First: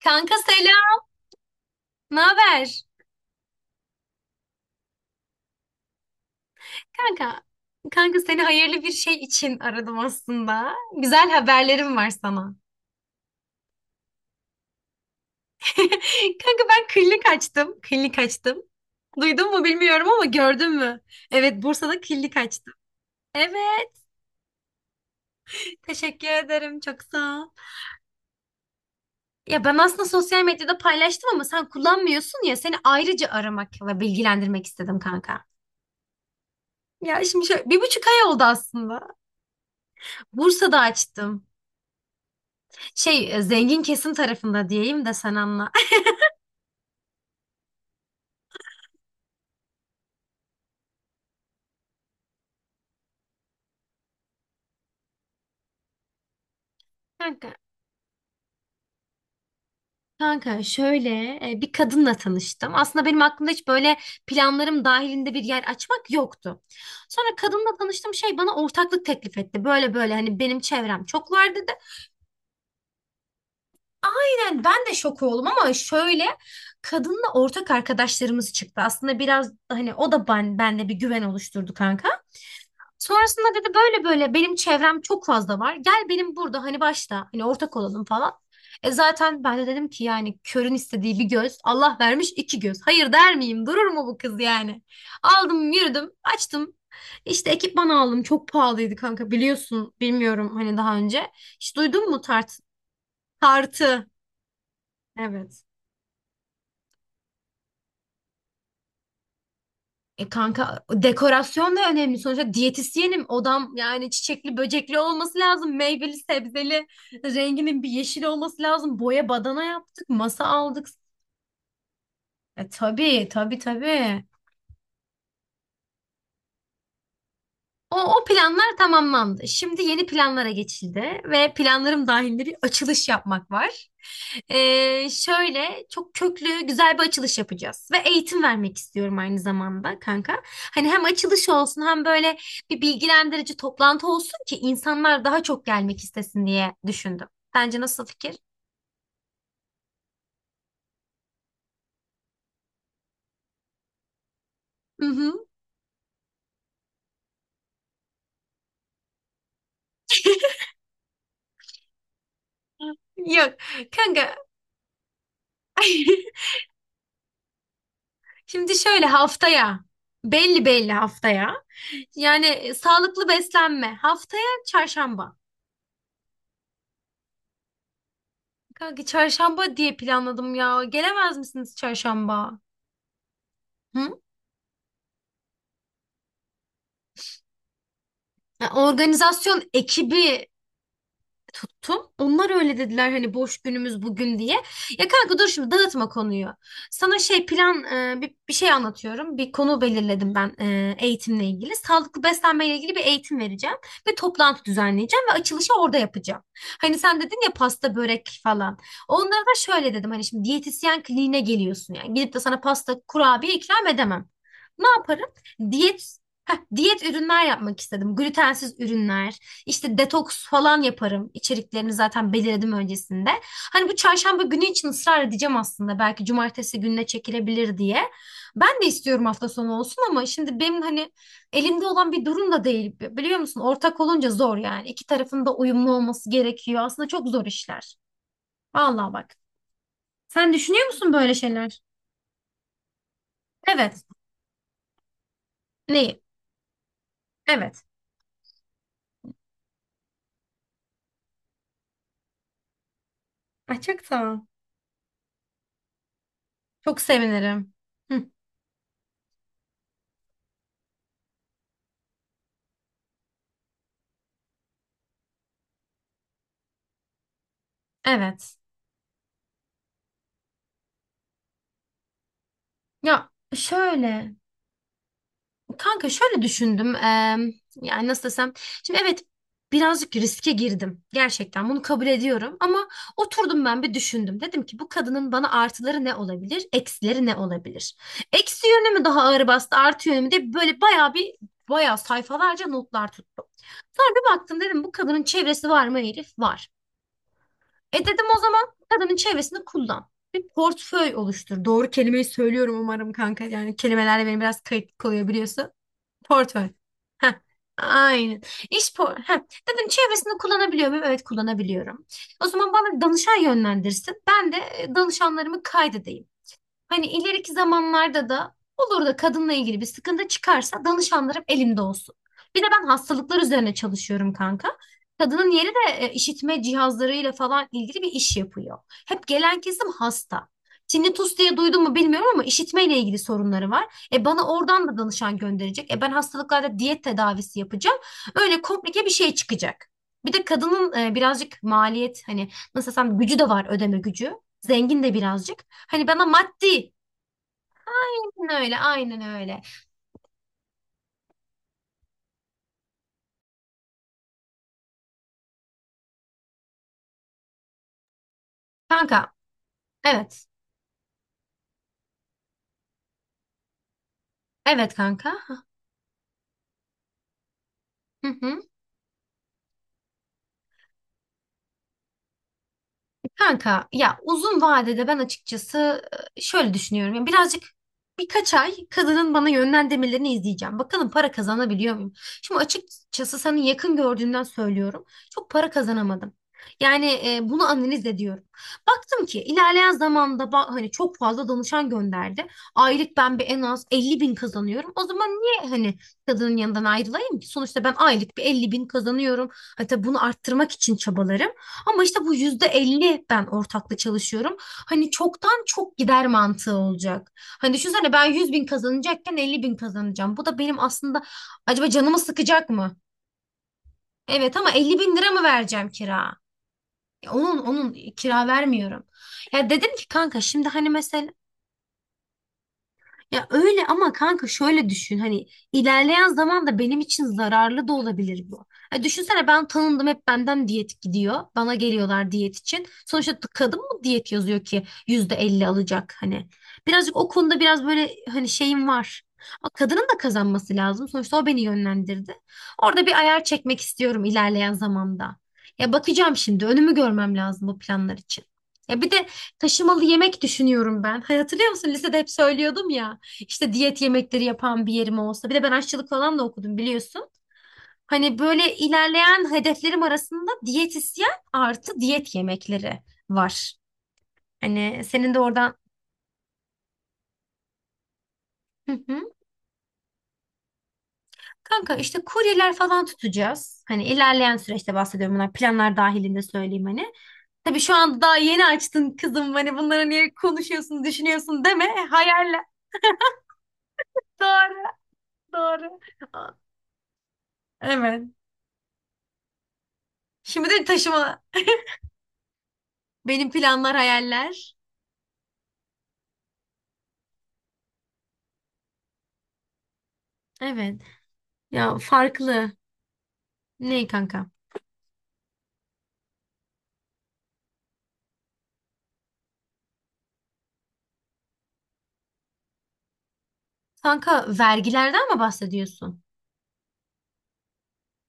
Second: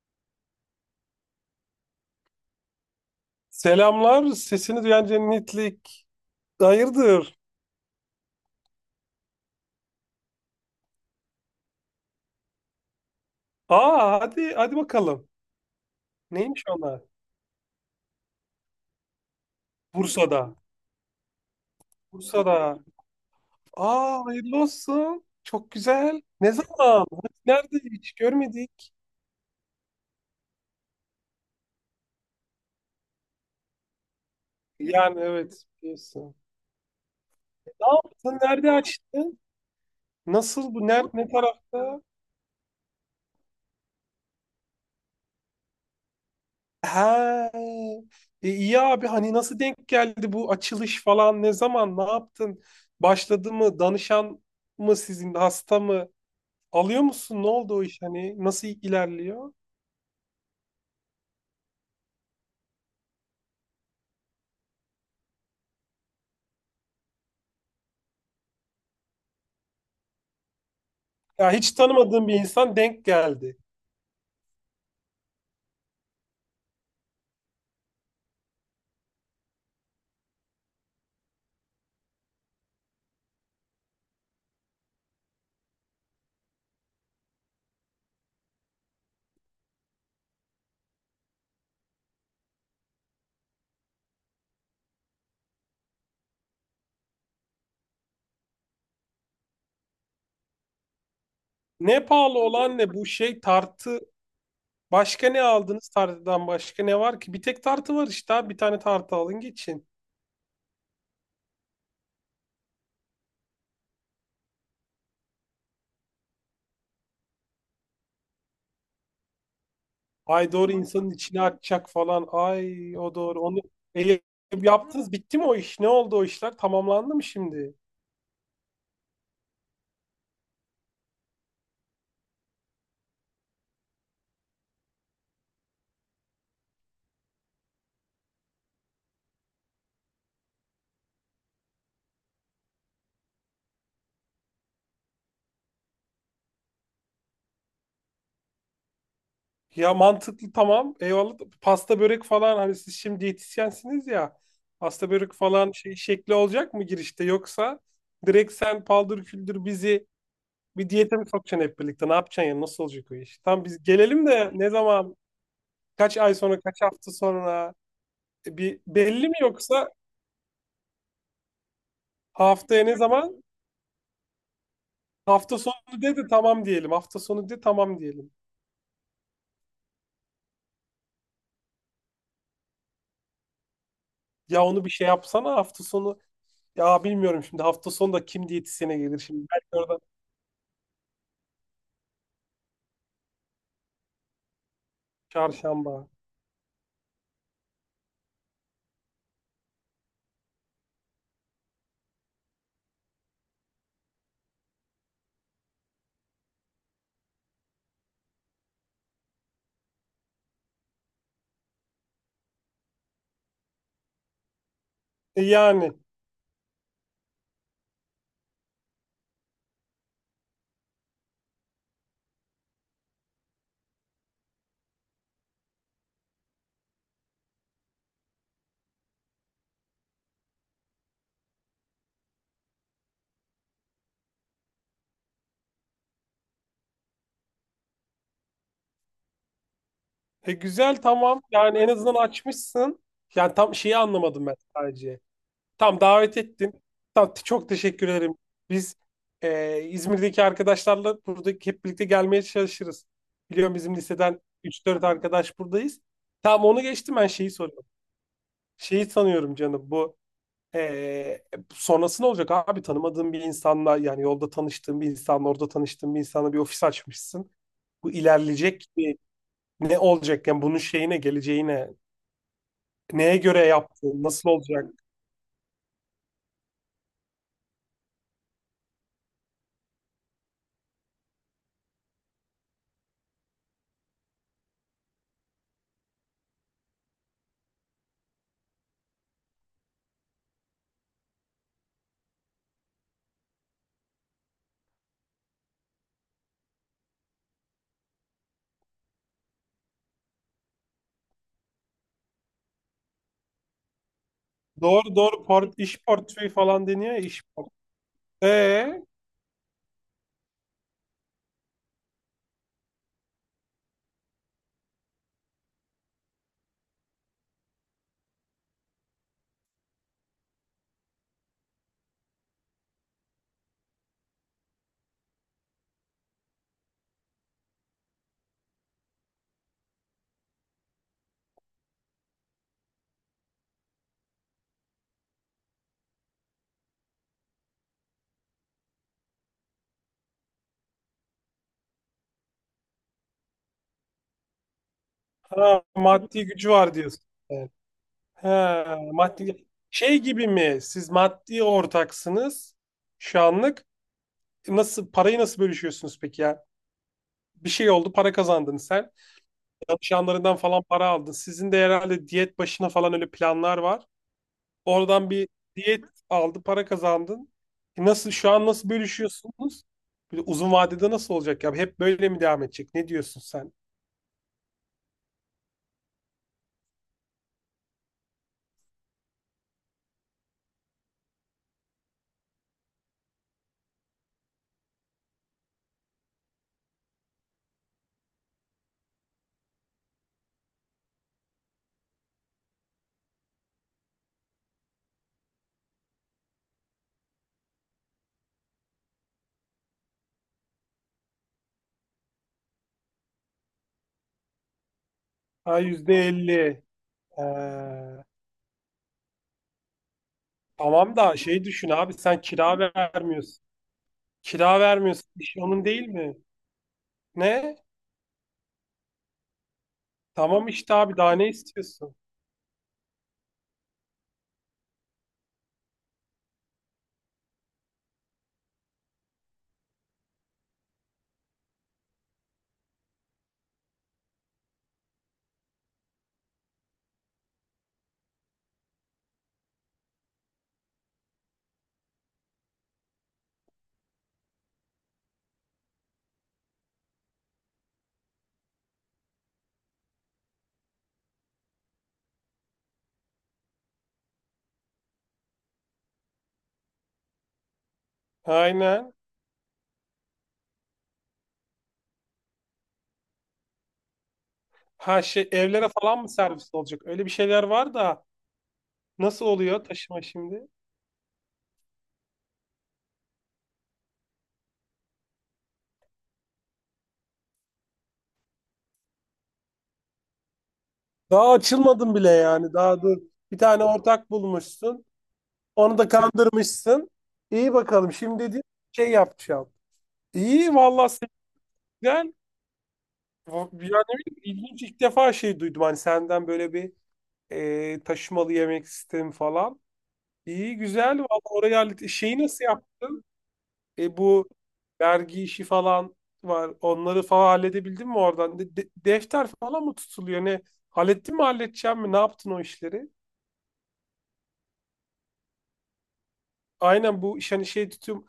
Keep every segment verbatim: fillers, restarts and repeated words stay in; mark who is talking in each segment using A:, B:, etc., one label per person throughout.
A: Kanka selam. Ne haber?
B: Selamlar. Sesini duyan cennetlik. Hayırdır?
A: Kanka, kanka seni hayırlı bir şey için aradım aslında. Güzel haberlerim var sana.
B: Aa hadi hadi bakalım.
A: Kanka
B: Neymiş
A: ben
B: onlar?
A: klinik açtım. Klinik açtım. Duydun mu bilmiyorum ama
B: Bursa'da.
A: gördün mü? Evet, Bursa'da klinik açtım.
B: Bursa'da.
A: Evet,
B: Aa hayırlı olsun. Çok güzel.
A: teşekkür
B: Ne
A: ederim. Çok
B: zaman?
A: sağ ol.
B: Nerede? Hiç görmedik.
A: Ya ben aslında sosyal medyada paylaştım ama sen kullanmıyorsun ya. Seni ayrıca aramak ve bilgilendirmek istedim
B: Yani
A: kanka.
B: evet. Biliyorsun.
A: Ya şimdi şöyle bir
B: Ne
A: buçuk ay
B: yaptın?
A: oldu
B: Nerede
A: aslında.
B: açtın? Nasıl
A: Bursa'da
B: bu? Nerede? Ne
A: açtım.
B: tarafta?
A: Şey e, zengin kesim tarafında diyeyim de sen anla.
B: He. E, iyi abi hani nasıl denk geldi bu açılış falan? Ne zaman? Ne yaptın? Başladı mı? Danışan mı sizin? Hasta mı? Alıyor musun? Ne
A: Kanka,
B: oldu o iş? Hani nasıl ilerliyor?
A: kanka şöyle e, bir kadınla tanıştım. Aslında benim aklımda hiç böyle planlarım dahilinde bir yer açmak yoktu. Sonra kadınla tanıştım şey bana ortaklık teklif etti. Böyle böyle hani benim çevrem çok
B: Ya
A: var dedi.
B: hiç tanımadığım bir insan denk geldi.
A: Yani ben de şok oldum ama şöyle kadınla ortak arkadaşlarımız çıktı. Aslında biraz hani o da ben, bende bir güven oluşturdu kanka. Sonrasında dedi böyle böyle benim çevrem çok fazla var. Gel benim burada hani başta hani ortak olalım falan. E zaten ben de dedim ki yani körün istediği bir göz Allah vermiş iki göz. Hayır der miyim? Durur mu bu kız yani? Aldım yürüdüm açtım. İşte ekipman aldım çok pahalıydı kanka biliyorsun bilmiyorum hani daha önce. Hiç
B: Ne
A: duydun mu
B: pahalı
A: tart
B: olan ne bu şey tartı.
A: tartı?
B: Başka ne
A: Evet.
B: aldınız tartıdan başka ne var ki? Bir tek tartı var işte abi. Bir tane tartı alın geçin.
A: E kanka dekorasyon da önemli. Sonuçta diyetisyenim. Odam yani çiçekli böcekli olması lazım. Meyveli sebzeli renginin bir yeşil olması lazım. Boya badana yaptık. Masa
B: Ay doğru
A: aldık.
B: insanın içine atacak falan.
A: E
B: Ay o
A: tabii
B: doğru.
A: tabii
B: Onu e,
A: tabii.
B: yaptınız. Bitti mi o iş? Ne oldu o işler? Tamamlandı mı şimdi?
A: O, o planlar tamamlandı. Şimdi yeni planlara geçildi ve planlarım dahilinde bir açılış yapmak var. Ee, şöyle çok köklü güzel bir açılış yapacağız ve eğitim vermek istiyorum aynı zamanda kanka. Hani hem açılış olsun hem böyle bir bilgilendirici toplantı olsun ki insanlar daha çok gelmek istesin diye düşündüm. Bence nasıl fikir?
B: Ya mantıklı, tamam. Eyvallah. Pasta börek falan hani siz şimdi diyetisyensiniz ya.
A: Hı
B: Pasta börek
A: hı.
B: falan şey şekli olacak mı girişte, yoksa direkt sen paldır küldür bizi bir diyete mi sokacaksın hep birlikte? Ne yapacaksın ya? Nasıl olacak o iş?
A: Yok
B: Tam biz gelelim
A: kanka.
B: de ne zaman? Kaç ay sonra, kaç hafta sonra? E,
A: Şimdi
B: Bir
A: şöyle
B: belli mi,
A: haftaya
B: yoksa
A: belli belli haftaya. Yani e,
B: haftaya ne
A: sağlıklı
B: zaman?
A: beslenme. Haftaya çarşamba.
B: Hafta sonu dedi tamam diyelim. Hafta sonu de tamam diyelim.
A: Kanka çarşamba diye planladım ya. Gelemez misiniz çarşamba? Hı?
B: Ya onu bir şey yapsana hafta sonu. Ya bilmiyorum, şimdi hafta sonu da kim
A: Ya,
B: diyetisyene gelir şimdi.
A: organizasyon
B: Belki orada.
A: ekibi tuttum. Onlar öyle dediler hani boş günümüz bugün diye. Ya kanka dur şimdi
B: Çarşamba.
A: dağıtma konuyu. Sana şey plan e, bir, bir şey anlatıyorum. Bir konu belirledim ben e, eğitimle ilgili. Sağlıklı beslenmeyle ilgili bir eğitim vereceğim ve toplantı düzenleyeceğim ve açılışı orada yapacağım. Hani sen dedin ya pasta börek falan. Onlara da şöyle dedim hani şimdi diyetisyen kliniğine geliyorsun yani. Gidip de sana pasta kurabiye ikram edemem. Ne yaparım?
B: E Yani
A: Diyet Heh, diyet ürünler yapmak istedim. Glutensiz ürünler, işte detoks falan yaparım. İçeriklerini zaten belirledim öncesinde. Hani bu çarşamba günü için ısrar edeceğim aslında. Belki cumartesi gününe çekilebilir diye. Ben de istiyorum hafta sonu olsun ama şimdi benim hani elimde olan bir durum da değil. Biliyor musun? Ortak olunca zor yani. İki tarafın da uyumlu olması gerekiyor. Aslında çok zor işler. Vallahi bak. Sen
B: e
A: düşünüyor
B: güzel,
A: musun böyle
B: tamam. Yani
A: şeyler?
B: en azından açmışsın. Yani tam şeyi
A: Evet.
B: anlamadım ben sadece. Tam
A: Neyi?
B: davet ettin. Tam çok
A: Evet.
B: teşekkür ederim. Biz e, İzmir'deki arkadaşlarla burada hep birlikte gelmeye çalışırız. Biliyorum,
A: Ay
B: bizim
A: çok sağ ol.
B: liseden üç dört arkadaş buradayız. Tamam, onu
A: Çok
B: geçtim, ben şeyi
A: sevinirim.
B: soruyorum.
A: Hı,
B: Şeyi sanıyorum canım, bu e, sonrası ne olacak abi? Tanımadığın bir insanla, yani yolda tanıştığın bir insanla, orada tanıştığın bir insanla bir ofis açmışsın. Bu
A: evet.
B: ilerleyecek. Ne olacak yani bunun şeyine, geleceğine,
A: Ya
B: neye göre yaptın,
A: şöyle.
B: nasıl olacak?
A: Kanka şöyle düşündüm. eee, yani nasıl desem. Şimdi evet birazcık riske girdim. Gerçekten bunu kabul ediyorum. Ama oturdum ben bir düşündüm. Dedim ki bu kadının bana artıları ne olabilir? Eksileri ne olabilir? Eksi yönü mü daha ağır bastı? Artı yönü mü diye böyle bayağı bir bayağı sayfalarca notlar tuttum. Sonra bir baktım dedim bu kadının çevresi var mı Elif? Var. E dedim o zaman kadının çevresini kullan. Bir portföy oluştur. Doğru kelimeyi söylüyorum umarım kanka. Yani kelimelerle benim biraz kayıt
B: Doğru
A: oluyor
B: doğru,
A: biliyorsun.
B: port, iş portföyü
A: Portföy.
B: falan deniyor ya,
A: Heh,
B: iş portföyü.
A: aynen. İş
B: Ee,
A: por Heh. Dedim çevresinde kullanabiliyor muyum? Evet kullanabiliyorum. O zaman bana danışan yönlendirsin. Ben de e, danışanlarımı kaydedeyim. Hani ileriki zamanlarda da olur da kadınla ilgili bir sıkıntı çıkarsa danışanlarım elimde olsun. Bir de ben hastalıklar üzerine çalışıyorum kanka. Kadının yeri de e, işitme cihazlarıyla falan ilgili bir iş yapıyor. Hep gelen kesim hasta. Tinnitus diye duydun mu bilmiyorum ama işitmeyle ilgili sorunları var. E bana oradan da danışan gönderecek. E ben hastalıklarda diyet tedavisi yapacağım. Öyle komplike bir şey çıkacak. Bir de kadının e, birazcık maliyet hani nasıl desem gücü de var ödeme gücü. Zengin de birazcık.
B: ha,
A: Hani bana
B: maddi gücü
A: maddi.
B: var diyorsun. Evet.
A: Aynen öyle,
B: Ha,
A: aynen öyle.
B: maddi şey gibi mi? Siz maddi ortaksınız şu anlık. Nasıl parayı nasıl bölüşüyorsunuz peki ya? Bir şey oldu, para kazandın sen.
A: Kanka, evet.
B: Çalışanlarından falan para aldın. Sizin de herhalde diyet başına falan öyle planlar var.
A: Evet
B: Oradan
A: kanka.
B: bir diyet aldı, para kazandın. E
A: Hı
B: Nasıl şu
A: hı.
B: an nasıl bölüşüyorsunuz? Bir de uzun vadede nasıl olacak ya? Hep böyle mi devam edecek? Ne diyorsun sen?
A: Kanka ya uzun vadede ben açıkçası e, şöyle düşünüyorum. Yani birazcık birkaç ay kadının bana yönlendirmelerini izleyeceğim. Bakalım para kazanabiliyor muyum? Şimdi açıkçası senin yakın gördüğümden söylüyorum. Çok para kazanamadım. Yani e, bunu analiz ediyorum. Baktım ki ilerleyen zamanda ba- hani çok fazla danışan gönderdi. Aylık ben bir en az elli bin kazanıyorum. O zaman niye hani kadının yanından ayrılayım ki? Sonuçta ben aylık bir elli bin kazanıyorum. Hatta bunu arttırmak için çabalarım. Ama işte bu yüzde elli ben ortakla çalışıyorum. Hani çoktan
B: Ha,
A: çok
B: yüzde
A: gider mantığı
B: elli.
A: olacak.
B: Ee,
A: Hani düşünsene ben yüz bin kazanacakken elli bin kazanacağım. Bu da benim
B: tamam
A: aslında
B: da şey düşün
A: acaba
B: abi,
A: canımı
B: sen
A: sıkacak
B: kira
A: mı?
B: vermiyorsun.
A: Evet ama
B: Kira
A: elli bin
B: vermiyorsun.
A: lira mı
B: İş onun
A: vereceğim
B: değil
A: kira?
B: mi?
A: Ya onun
B: Ne?
A: onun kira vermiyorum. Ya dedim ki kanka şimdi
B: Tamam
A: hani
B: işte abi,
A: mesela.
B: daha ne istiyorsun?
A: Ya öyle ama kanka şöyle düşün hani ilerleyen zaman da benim için zararlı da olabilir bu. Ya düşünsene ben tanındım hep benden diyet gidiyor. Bana geliyorlar diyet için. Sonuçta t- kadın mı diyet yazıyor ki yüzde elli alacak hani. Birazcık o konuda biraz böyle hani şeyim var. Ama kadının da kazanması lazım. Sonuçta o beni yönlendirdi. Orada bir ayar çekmek istiyorum ilerleyen zamanda. Ya bakacağım şimdi önümü görmem lazım bu planlar için. Ya bir de taşımalı yemek düşünüyorum ben. Hay- Hatırlıyor musun? Lisede hep söylüyordum ya. İşte diyet yemekleri yapan bir yerim olsa. Bir de ben aşçılık falan da okudum biliyorsun. Hani böyle
B: Aynen.
A: ilerleyen hedeflerim arasında diyetisyen artı diyet yemekleri var. Hani
B: Ha
A: senin de
B: şey,
A: oradan.
B: evlere falan mı servis olacak? Öyle bir şeyler var da
A: Hı hı.
B: nasıl oluyor taşıma şimdi?
A: Kanka işte kuryeler falan tutacağız. Hani ilerleyen süreçte bahsediyorum bunlar planlar dahilinde söyleyeyim hani. Tabii şu anda daha yeni açtın kızım hani bunları niye konuşuyorsun
B: Daha
A: düşünüyorsun deme
B: açılmadın bile
A: hayaller.
B: yani. Daha dur. Bir tane ortak
A: Doğru
B: bulmuşsun. Onu
A: doğru.
B: da kandırmışsın. İyi bakalım,
A: Evet.
B: şimdi dedi şey yapacağım.
A: Şimdi
B: İyi
A: de
B: vallahi,
A: taşıma
B: güzel.
A: benim
B: Bu- Yani
A: planlar
B: ne
A: hayaller.
B: ilginç, ilk defa şey duydum hani senden, böyle bir e, taşımalı yemek sistemi falan. İyi
A: Evet.
B: güzel vallahi, oraya
A: Ya
B: hallet- şeyi nasıl
A: farklı.
B: yaptın?
A: Ne
B: E,
A: kanka?
B: bu vergi işi falan var. Onları falan halledebildin mi oradan? De- de- defter falan mı tutuluyor? Ne, hallettin mi, halledeceğim mi? Ne yaptın o işleri?
A: Kanka vergilerden mi bahsediyorsun?
B: Aynen, bu iş hani şey tutum,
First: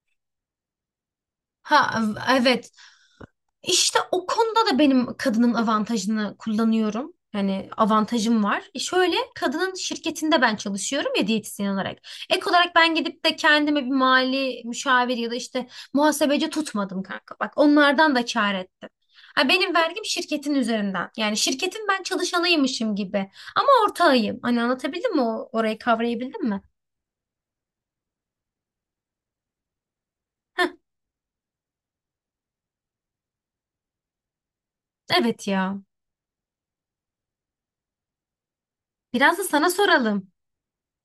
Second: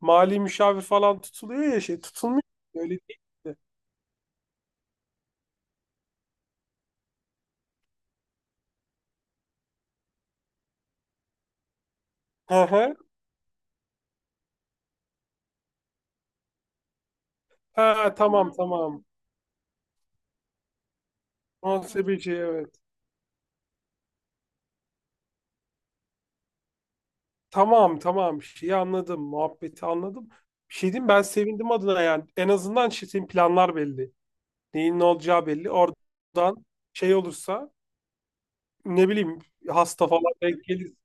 B: mali müşavir falan tutuluyor ya, şey
A: Ha
B: tutulmuyor.
A: evet.
B: Öyle değil.
A: İşte o konuda da benim kadının avantajını kullanıyorum. Yani avantajım var. E şöyle kadının şirketinde ben çalışıyorum ya diyetisyen olarak. Ek
B: Hı
A: olarak ben
B: hı.
A: gidip de kendime bir mali müşavir ya da işte muhasebeci tutmadım kanka. Bak
B: Ha,
A: onlardan da
B: tamam. Tamam.
A: kâr ettim.
B: tamam.
A: Ha, benim vergim şirketin üzerinden. Yani şirketin ben
B: Muhasebeci, evet.
A: çalışanıymışım gibi. Ama ortağıyım. Hani anlatabildim mi? O- Orayı kavrayabildim mi?
B: Tamam tamam, şeyi anladım. Muhabbeti anladım. Bir şey diyeyim, ben sevindim adına yani. En azından şey, planlar belli. Neyin ne olacağı
A: Evet
B: belli.
A: ya.
B: Oradan şey olursa, ne
A: Biraz
B: bileyim,
A: da sana
B: hasta
A: soralım.
B: falan denk gelirse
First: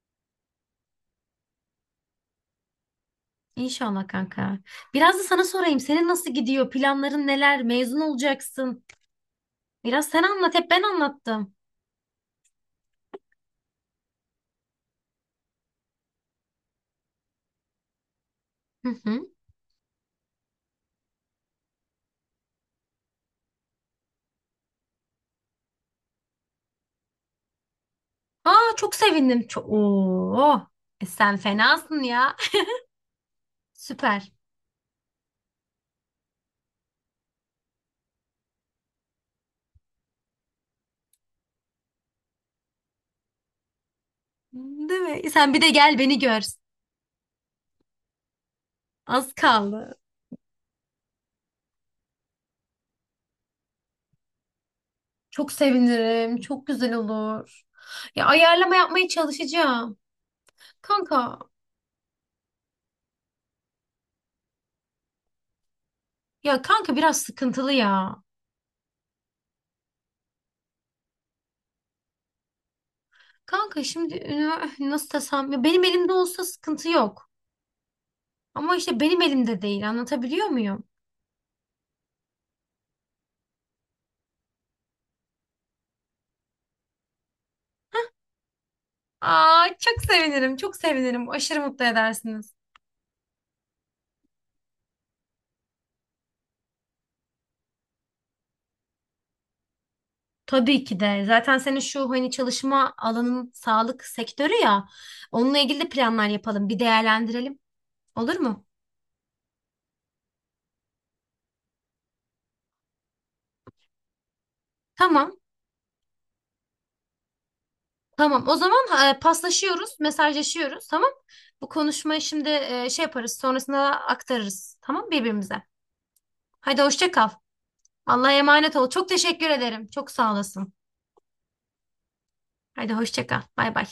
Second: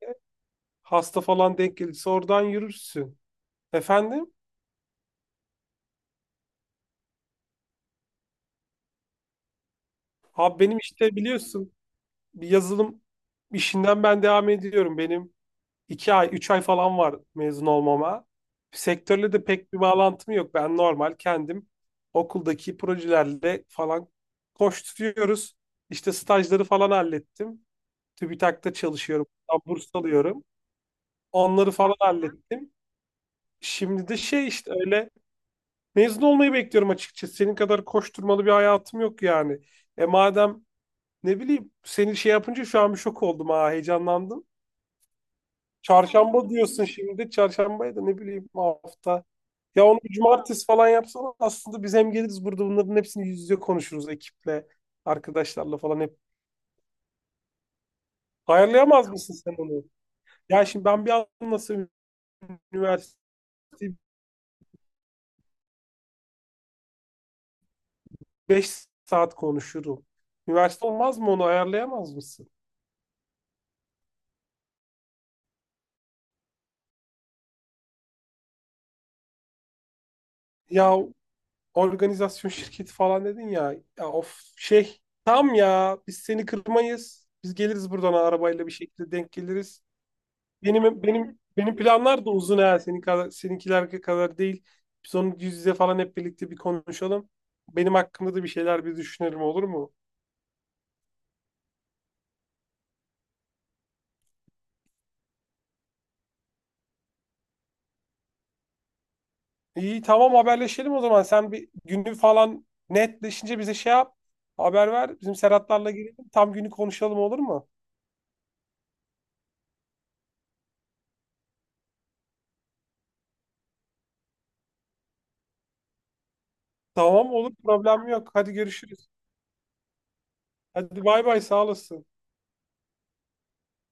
B: hasta falan denk gelirse oradan yürürsün.
A: İnşallah
B: Efendim?
A: kanka. Biraz da sana sorayım. Senin nasıl gidiyor? Planların neler? Mezun olacaksın. Biraz sen anlat.
B: Abi,
A: Hep
B: benim
A: ben
B: işte
A: anlattım.
B: biliyorsun, bir yazılım işinden ben devam ediyorum. Benim iki ay, üç ay falan var mezun olmama.
A: Hı hı.
B: Sektörle de pek bir bağlantım yok. Ben normal kendim okuldaki projelerle falan koşturuyoruz. İşte stajları falan hallettim. TÜBİTAK'ta
A: Aa çok
B: çalışıyorum.
A: sevindim.
B: Buradan
A: Çok...
B: Burs alıyorum.
A: Oo. E sen
B: Onları falan
A: fenasın ya.
B: hallettim. Şimdi de
A: Süper.
B: şey işte, öyle mezun olmayı bekliyorum açıkçası. Senin kadar koşturmalı bir hayatım yok yani. E madem ne bileyim, seni şey yapınca şu an bir şok oldum, ha, heyecanlandım.
A: Değil mi? E, sen bir de gel beni gör.
B: Çarşamba diyorsun şimdi. Çarşambaya da ne bileyim, hafta.
A: Az
B: Ya
A: kaldı.
B: onu bir cumartesi falan yapsana. Aslında biz hem geliriz, burada bunların hepsini yüz yüze konuşuruz ekiple,
A: Çok
B: arkadaşlarla falan hep.
A: sevinirim. Çok güzel olur. Ya ayarlama yapmaya
B: Ayarlayamaz mısın sen onu?
A: çalışacağım.
B: Ya şimdi ben bir
A: Kanka.
B: anlasam üniversiteyi,
A: Ya kanka biraz sıkıntılı ya.
B: beş saat konuşurum. Üniversite olmaz mı, onu ayarlayamaz mısın?
A: Kanka şimdi ünivers- nasıl desem ya benim elimde olsa sıkıntı yok. Ama işte benim elimde değil anlatabiliyor muyum?
B: Ya, organizasyon şirketi falan dedin ya. Ya of, şey tam, ya biz seni kırmayız. Biz geliriz buradan arabayla, bir şekilde denk
A: Aa
B: geliriz.
A: çok sevinirim çok
B: Benim
A: sevinirim
B: benim
A: aşırı
B: benim
A: mutlu
B: planlar da
A: edersiniz.
B: uzun ha. Senin kadar, seninkiler kadar değil. Biz onu yüz yüze falan hep birlikte bir konuşalım. Benim hakkımda da bir şeyler bir düşünelim, olur mu?
A: Tabii ki de zaten senin şu hani çalışma alanın sağlık sektörü ya onunla ilgili de planlar yapalım bir değerlendirelim olur mu?
B: İyi tamam, haberleşelim o zaman. Sen bir günü falan netleşince bize şey yap. Haber ver. Bizim
A: Tamam
B: Serhatlarla gelelim. Tam günü konuşalım, olur mu?
A: tamam o zaman e, paslaşıyoruz mesajlaşıyoruz tamam. Bu konuşmayı şimdi e, şey yaparız sonrasında aktarırız tamam birbirimize. Hadi hoşça kal.
B: Tamam, olur, problem yok.
A: Allah'a
B: Hadi
A: emanet ol.
B: görüşürüz.
A: Çok teşekkür ederim. Çok sağ olasın.
B: Hadi bay bay, sağ olasın.
A: Hadi hoşça kal. Bay bay.